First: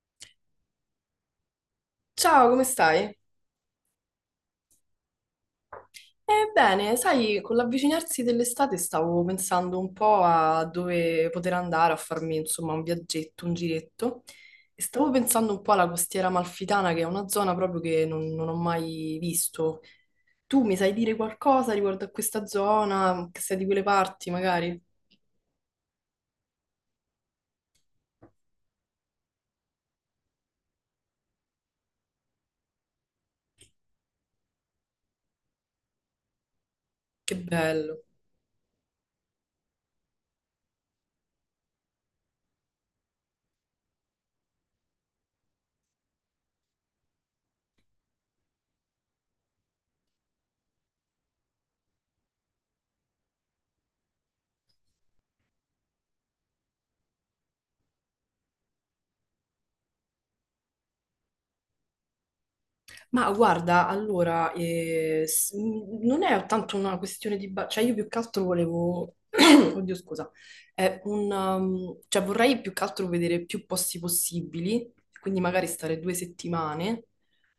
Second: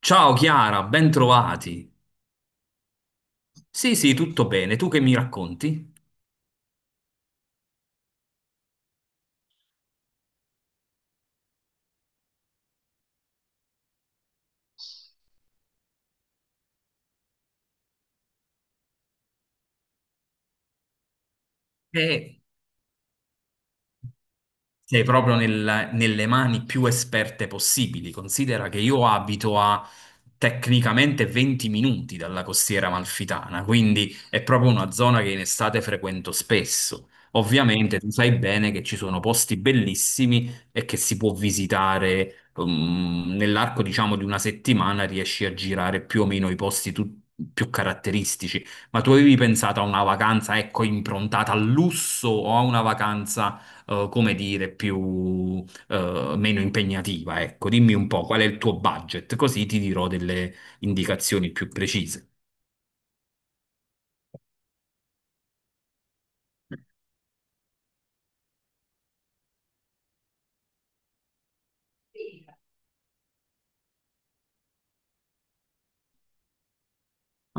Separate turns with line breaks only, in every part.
Ciao Chiara, ben trovati.
Ciao, come stai?
Sì, sì, tutto bene. Tu che mi racconti?
Bene, sai, con l'avvicinarsi dell'estate stavo pensando un po' a dove poter andare a farmi, insomma, un viaggetto, un giretto e stavo pensando un po' alla costiera amalfitana, che è una zona proprio che non ho mai visto. Tu mi sai dire qualcosa riguardo a
Eh,
questa zona, che sei di quelle parti, magari?
Sei proprio nelle mani più esperte possibili. Considera che io abito a tecnicamente 20 minuti dalla costiera amalfitana, quindi è proprio una zona che in estate frequento spesso.
Che
Ovviamente
bello.
tu sai bene che ci sono posti bellissimi e che si può visitare, nell'arco, diciamo, di una settimana riesci a girare più o meno i posti più caratteristici. Ma tu avevi pensato a una vacanza, ecco, improntata al lusso o a una vacanza come dire, più, meno impegnativa, ecco. Dimmi un po' qual è il tuo budget, così ti dirò delle indicazioni più precise.
Ma guarda, allora, non è tanto una questione di cioè, io più che altro volevo. Oddio, scusa. Cioè, vorrei più che altro vedere più posti possibili, quindi magari stare 2 settimane,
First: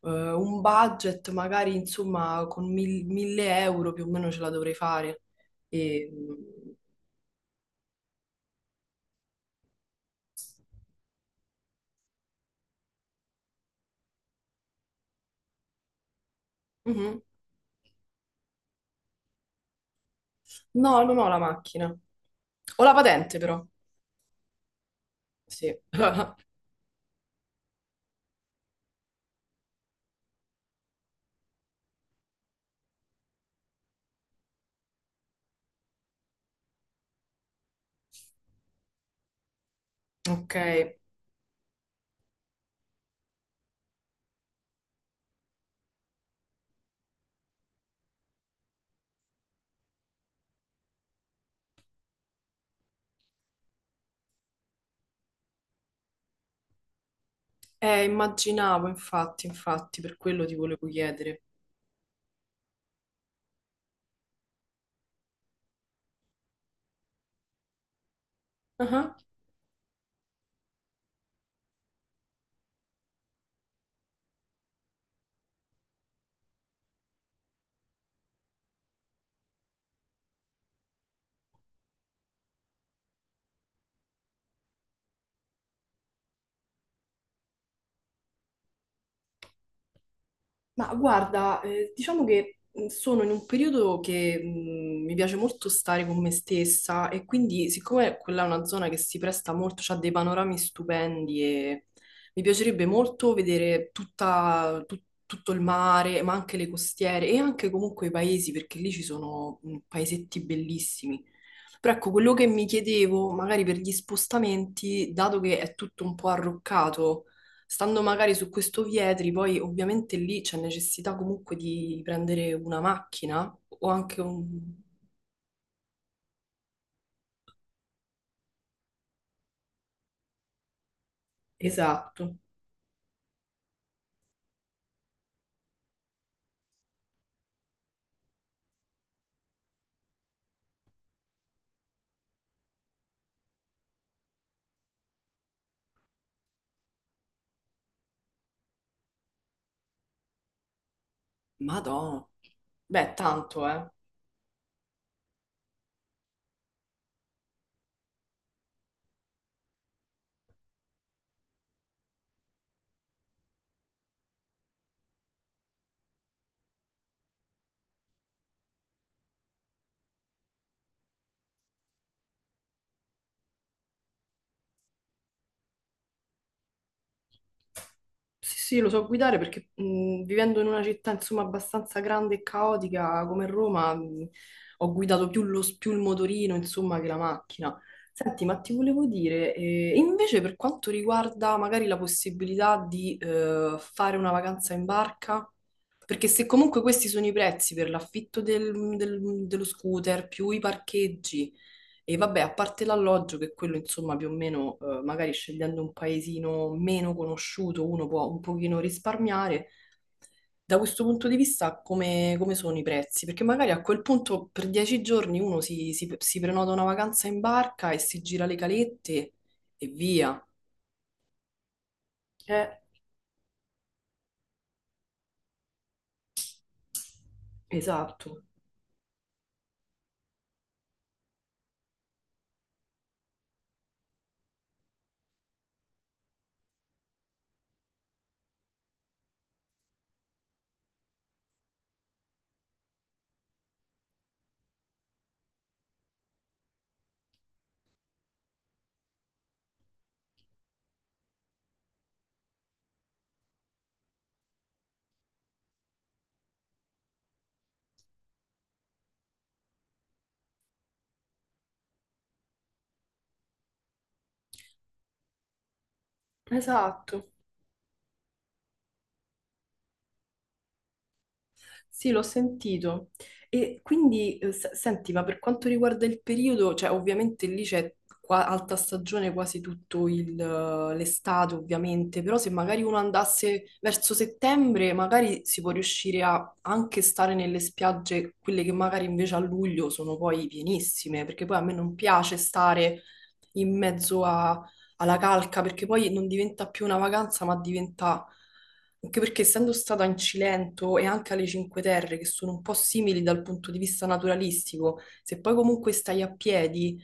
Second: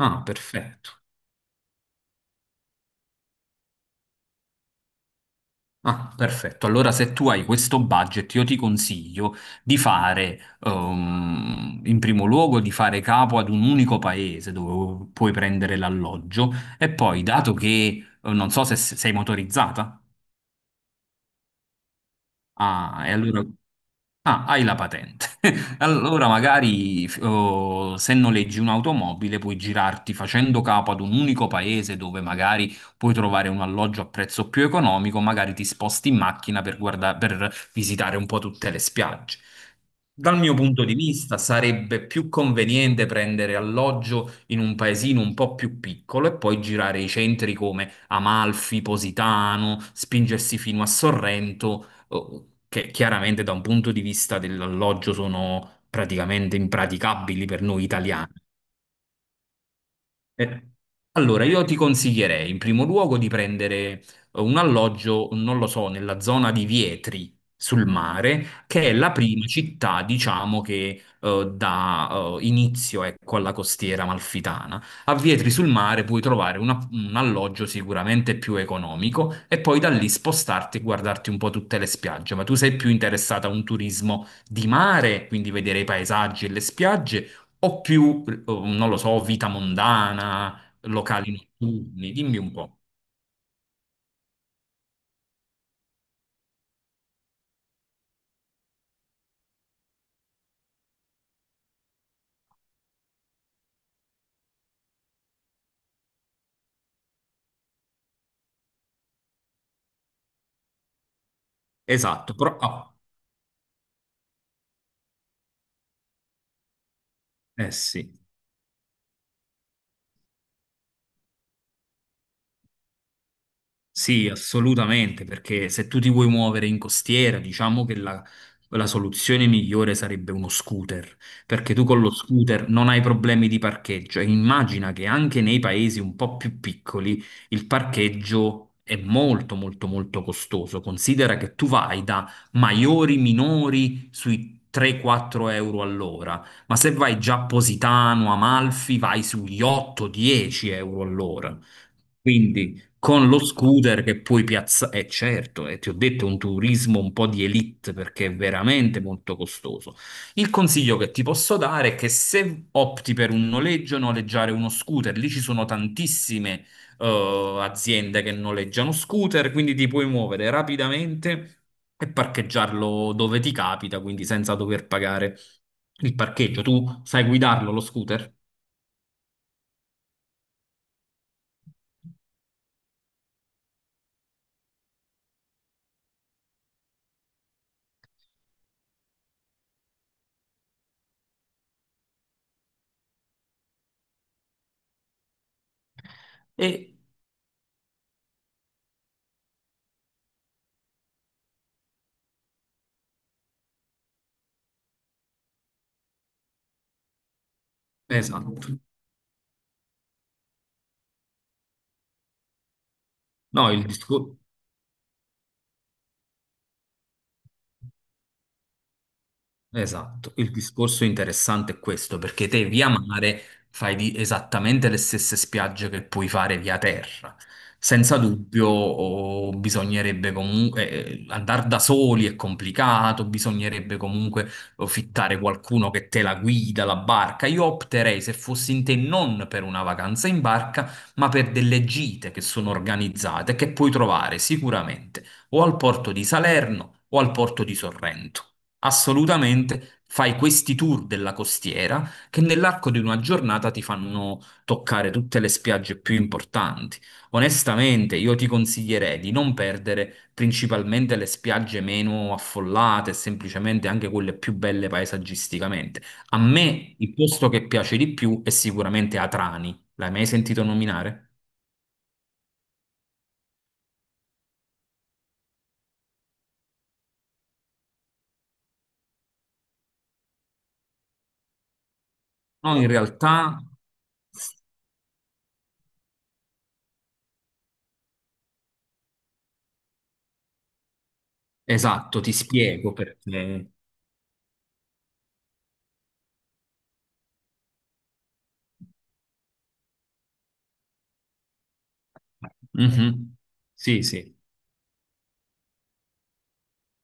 un
perfetto.
budget magari insomma con 1.000 euro più o meno ce la dovrei fare. E...
Ah, perfetto. Allora, se tu hai questo budget, io ti consiglio di fare, in primo luogo, di fare capo ad un unico paese dove puoi prendere l'alloggio e
Mhm.
poi, dato che, non so se sei motorizzata,
No, non ho la macchina. Ho la
ah, e
patente
allora...
però.
Ah, hai la patente.
Sì.
Allora magari oh, se noleggi un'automobile puoi girarti facendo capo ad un unico paese dove magari puoi trovare un alloggio a prezzo più economico, magari ti sposti in macchina per per visitare un po' tutte le spiagge. Dal mio
Ok.
punto di vista, sarebbe più conveniente prendere alloggio in un paesino un po' più piccolo e poi girare i centri come Amalfi, Positano, spingersi fino a Sorrento, che chiaramente da un punto di vista dell'alloggio sono praticamente impraticabili per noi italiani.
Immaginavo, infatti, infatti, per quello ti
Eh,
volevo chiedere.
Allora, io ti consiglierei in primo luogo di prendere un alloggio, non lo so, nella zona di Vietri sul mare, che è la
Ah.
prima città, diciamo, che dà inizio, ecco, alla costiera amalfitana. A Vietri sul mare puoi trovare un alloggio sicuramente più economico e poi da lì spostarti e guardarti un po' tutte le spiagge. Ma tu sei più interessata a un turismo di mare, quindi vedere i paesaggi e le spiagge o più, oh, non lo so, vita mondana,
Ma
locali
guarda,
notturni,
diciamo
dimmi un
che
po'.
sono in un periodo che mi piace molto stare con me stessa e quindi siccome quella è una zona che si presta molto, ha dei panorami stupendi e mi piacerebbe molto vedere tutto il mare, ma anche le costiere e anche comunque i paesi, perché lì ci sono paesetti bellissimi. Però ecco, quello
Esatto,
che
però...
mi
ah,
chiedevo, magari per gli spostamenti, dato che è tutto un po' arroccato,
eh
stando
sì.
magari su questo Vietri, poi ovviamente lì c'è necessità comunque di prendere una macchina o anche
Sì, assolutamente, perché se tu ti vuoi muovere in costiera, diciamo la soluzione migliore sarebbe uno scooter, perché tu con lo
Esatto.
scooter non hai problemi di parcheggio. E immagina che anche nei paesi un po' più piccoli il parcheggio è molto, molto, molto costoso. Considera che tu vai da maiori, minori sui 3-4 euro all'ora, ma se vai già a Positano, Amalfi, vai sugli 8-10 euro all'ora.
Madonna.
Quindi
Beh,
con lo
tanto, eh.
scooter che puoi piazzare, certo, e ti ho detto è un turismo un po' di elite perché è veramente molto costoso. Il consiglio che ti posso dare è che se opti per un noleggio, noleggiare uno scooter, lì ci sono tantissime aziende che noleggiano scooter, quindi ti puoi muovere rapidamente e parcheggiarlo dove ti capita, quindi senza dover pagare il parcheggio. Tu sai guidarlo lo scooter?
Sì, sì, lo so guidare perché vivendo in una città insomma abbastanza grande e caotica come Roma, ho guidato più, più il motorino insomma che la macchina. Senti, ma ti volevo dire, invece per quanto riguarda magari la possibilità di fare una vacanza in barca, perché se
E...
comunque questi sono i prezzi per l'affitto dello scooter più i parcheggi, e vabbè, a parte l'alloggio, che quello insomma più o meno, magari scegliendo un paesino meno conosciuto, uno può un
Esatto.
pochino risparmiare. Da questo punto di vista, come sono i prezzi? Perché
No,
magari a
il
quel
discorso.
punto per 10 giorni uno si prenota una vacanza in barca e si gira le calette e
Esatto,
via.
il discorso interessante è questo, perché te
Eh,
via mare esattamente le stesse spiagge che puoi fare via terra. Senza
esatto,
dubbio, oh, bisognerebbe comunque andare da soli è complicato, bisognerebbe comunque oh, fittare qualcuno che te la guida, la barca. Io opterei, se fossi in te, non per una vacanza in barca, ma per delle gite che sono organizzate, che puoi trovare sicuramente o al porto di Salerno o al porto di Sorrento. Assolutamente, fai questi tour della costiera che nell'arco di una giornata ti fanno toccare tutte le spiagge più importanti. Onestamente, io ti consiglierei di non perdere principalmente le spiagge meno affollate, semplicemente anche quelle più belle paesaggisticamente. A me il
esatto.
posto che piace di più è sicuramente Atrani. L'hai mai sentito nominare?
Sì, l'ho sentito. E quindi, senti, ma per quanto riguarda il periodo, cioè ovviamente lì c'è alta stagione quasi tutto l'estate, ovviamente, però se
No,
magari
in
uno
realtà,
andasse verso settembre, magari si può riuscire a anche stare nelle spiagge, quelle che magari invece a luglio sono poi pienissime, perché poi a me non
esatto, ti
piace
spiego
stare
perché.
in mezzo a alla calca, perché poi non diventa più una vacanza, ma diventa. Anche perché essendo stata in Cilento e anche alle Cinque Terre, che sono un po' simili
Mhm.
dal punto di
Sì,
vista
sì,
naturalistico, se poi comunque stai a piedi.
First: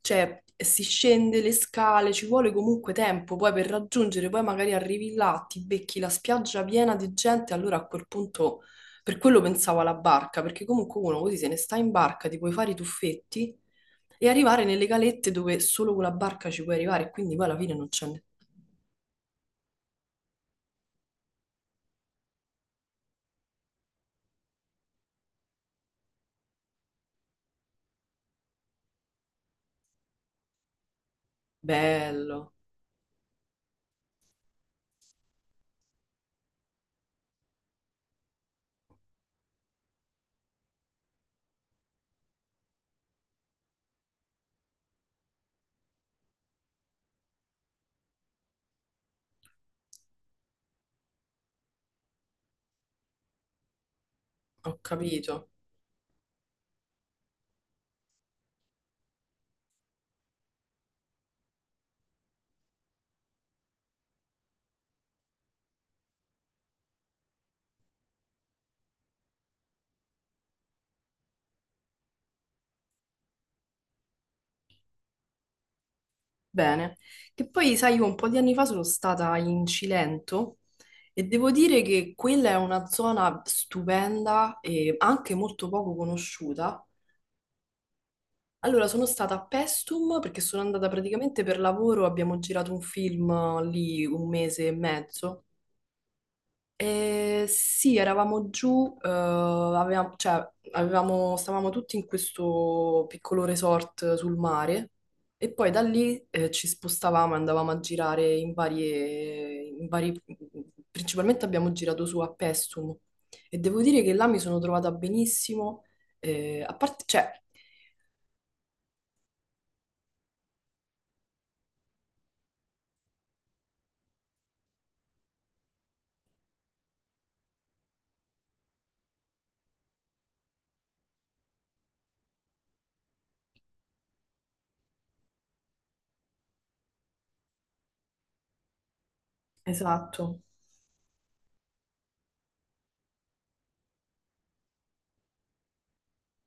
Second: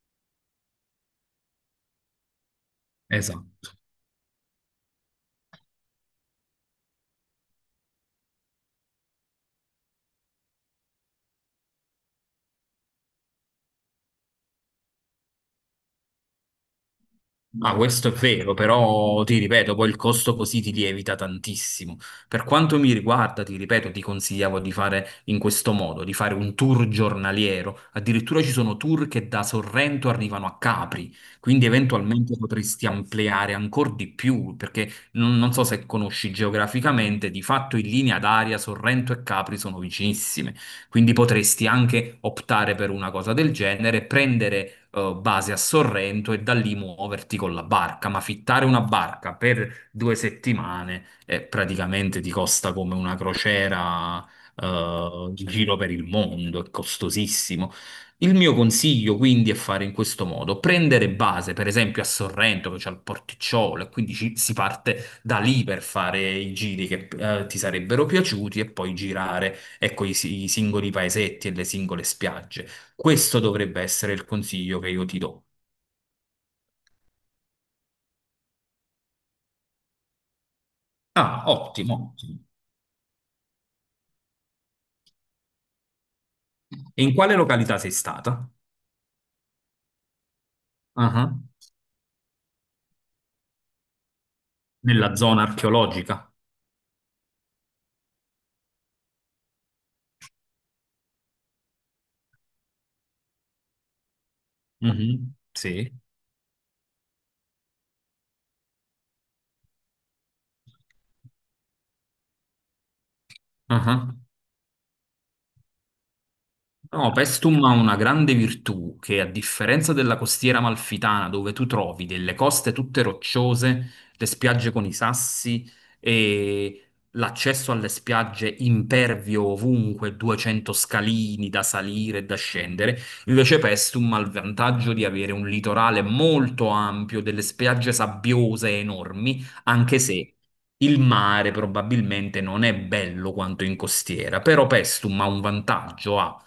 Cioè, si scende le scale, ci vuole comunque tempo poi per
esatto.
raggiungere, poi magari arrivi là, ti becchi la spiaggia piena di gente, allora a quel punto, per quello pensavo alla barca, perché comunque uno così se ne sta in barca, ti puoi fare i tuffetti e arrivare nelle calette dove solo con la barca ci puoi arrivare, quindi poi alla
Ah,
fine non c'è...
questo è
ne-
vero, però ti ripeto, poi il costo così ti lievita tantissimo. Per quanto mi riguarda, ti ripeto, ti consigliavo di fare in questo modo, di fare un tour giornaliero. Addirittura ci sono tour che da Sorrento arrivano a Capri, quindi eventualmente
Bello,
potresti ampliare ancora di più, perché non so se conosci geograficamente, di fatto in linea d'aria Sorrento e Capri sono vicinissime. Quindi potresti anche optare per una cosa del genere, prendere base a Sorrento e da lì muoverti con la barca, ma fittare una barca per due settimane praticamente ti costa come una crociera
ho
in
capito.
giro per il mondo, è costosissimo. Il mio consiglio quindi è fare in questo modo, prendere base per esempio a Sorrento che c'è il porticciolo e quindi si parte da lì per fare i giri che ti sarebbero piaciuti e poi girare ecco, i singoli paesetti e le singole spiagge. Questo dovrebbe essere il consiglio che io ti do.
Bene, che poi sai, io un po' di anni fa sono stata in Cilento e
Ah,
devo dire
ottimo.
che
Ottimo.
quella è una zona stupenda e anche molto poco conosciuta.
E in quale località sei stata?
Allora, sono stata a Pestum perché sono andata
Ah,
praticamente per lavoro, abbiamo girato un film lì un mese e
nella zona
mezzo.
archeologica?
Eh, sì, eravamo giù, stavamo tutti in questo piccolo resort sul mare
Mhm.
e poi da
Sì.
lì ci spostavamo e andavamo a girare in varie, in vari- principalmente abbiamo girato su a Pestum e devo dire che
Ah.
là mi sono trovata benissimo. A parte,
No,
cioè,
Pestum ha una grande virtù che, a differenza della costiera amalfitana, dove tu trovi delle coste tutte rocciose, le spiagge con i sassi e l'accesso alle spiagge impervio ovunque, 200 scalini da salire e da scendere, invece Pestum ha il vantaggio di avere un litorale molto ampio, delle spiagge sabbiose enormi, anche se...
esatto.
Il mare probabilmente non è bello quanto in costiera, però Pestum ha un vantaggio, ha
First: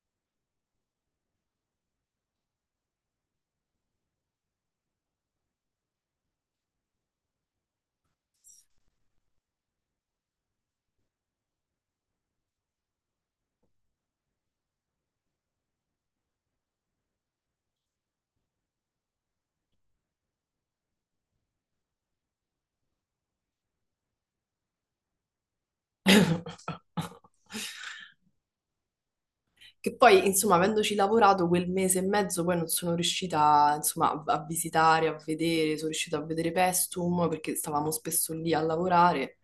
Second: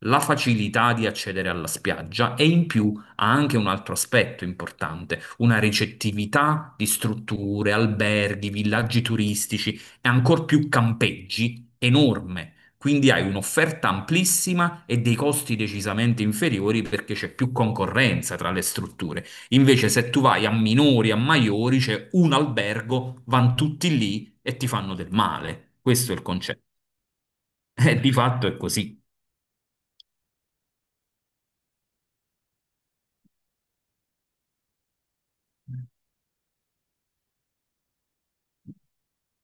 la facilità di accedere alla spiaggia e in più ha anche un altro aspetto importante, una ricettività di strutture, alberghi, villaggi turistici e ancor più campeggi enorme. Quindi hai un'offerta amplissima e dei costi decisamente inferiori perché c'è più concorrenza tra le strutture. Invece se tu vai a Minori, a Maiori, c'è un albergo, vanno tutti lì e ti fanno del male. Questo è il concetto. E di fatto è così.
Che poi, insomma, avendoci lavorato quel mese e mezzo, poi non sono riuscita, insomma, a visitare, a vedere, sono riuscita a vedere Pestum perché stavamo spesso lì a lavorare.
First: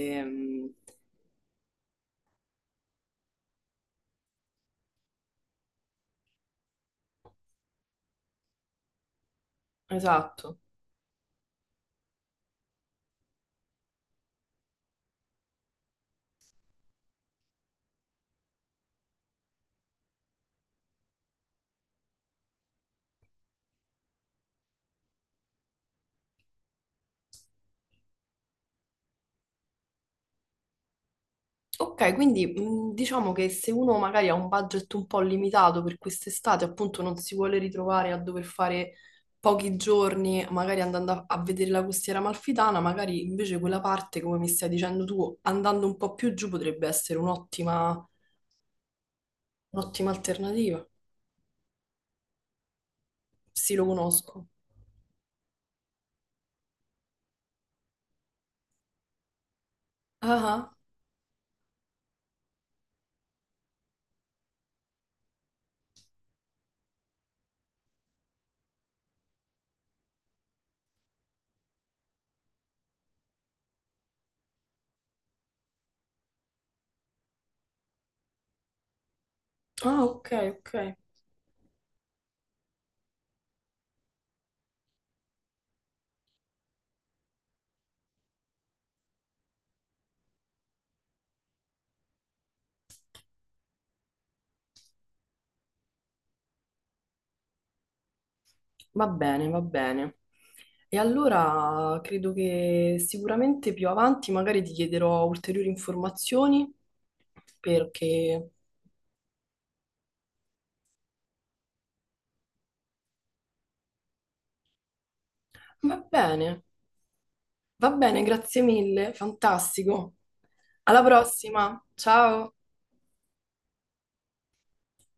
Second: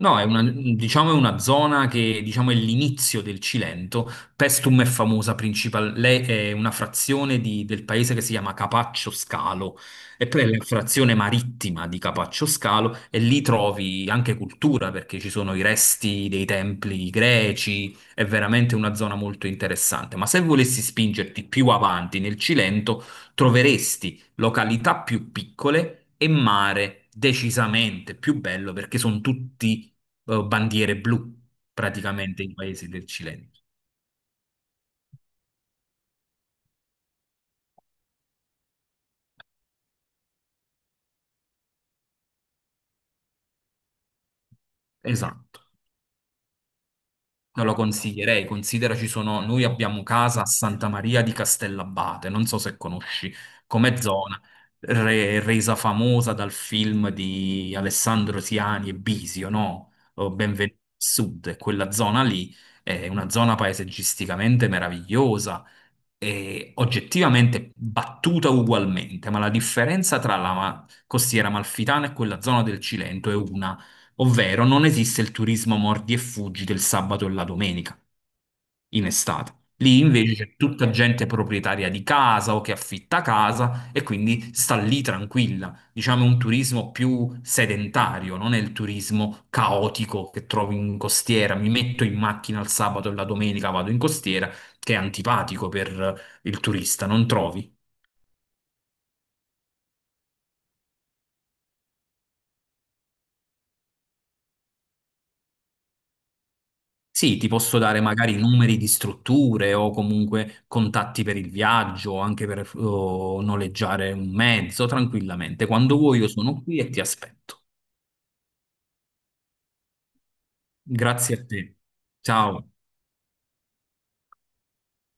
No, è una, diciamo è una zona che diciamo, è l'inizio del Cilento. Pestum è famosa principalmente, è una frazione del paese che si chiama Capaccio Scalo, e poi è
esatto.
la frazione marittima di Capaccio Scalo, e lì trovi anche cultura perché ci sono i resti dei templi greci, è veramente una zona molto interessante. Ma se volessi spingerti più avanti nel Cilento, troveresti località più piccole e mare decisamente più bello perché sono tutti bandiere blu
Ok,
praticamente
quindi
in paesi del
diciamo che
Cilento.
se uno magari ha un budget un po' limitato per quest'estate, appunto non si vuole ritrovare a dover fare pochi giorni, magari andando a vedere la costiera amalfitana, magari invece quella parte, come mi stai dicendo tu,
Esatto.
andando un po' più giù potrebbe essere
Non lo consiglierei, considera ci sono, noi abbiamo
un'ottima
casa a
alternativa.
Santa Maria di Castellabate, non so se conosci
Sì, lo
come zona,
conosco.
resa famosa dal film di Alessandro Siani e Bisio, no?
Ah,
Oh,
ah.
Benvenuti al Sud, e quella zona lì è una zona paesaggisticamente meravigliosa e oggettivamente battuta ugualmente, ma la differenza tra la costiera amalfitana e quella zona del Cilento è una, ovvero non esiste il turismo mordi e fuggi del sabato e la domenica in estate. Lì
Ah, ok,
invece c'è
ok.
tutta gente proprietaria di casa o che affitta casa e quindi sta lì tranquilla. Diciamo è un turismo più sedentario, non è il turismo caotico che trovi in costiera. Mi metto in macchina il sabato e la domenica vado in costiera, che è antipatico per il turista, non trovi?
Va bene, va bene. E allora credo che sicuramente più avanti magari ti chiederò ulteriori informazioni.
Sì, ti posso dare magari
Perché
numeri di strutture o comunque contatti per il viaggio, anche per noleggiare un mezzo tranquillamente.
Va
Quando vuoi io
bene,
sono qui e ti aspetto.
va bene, grazie mille, fantastico. Alla
Grazie a te.
prossima, ciao.
Ciao.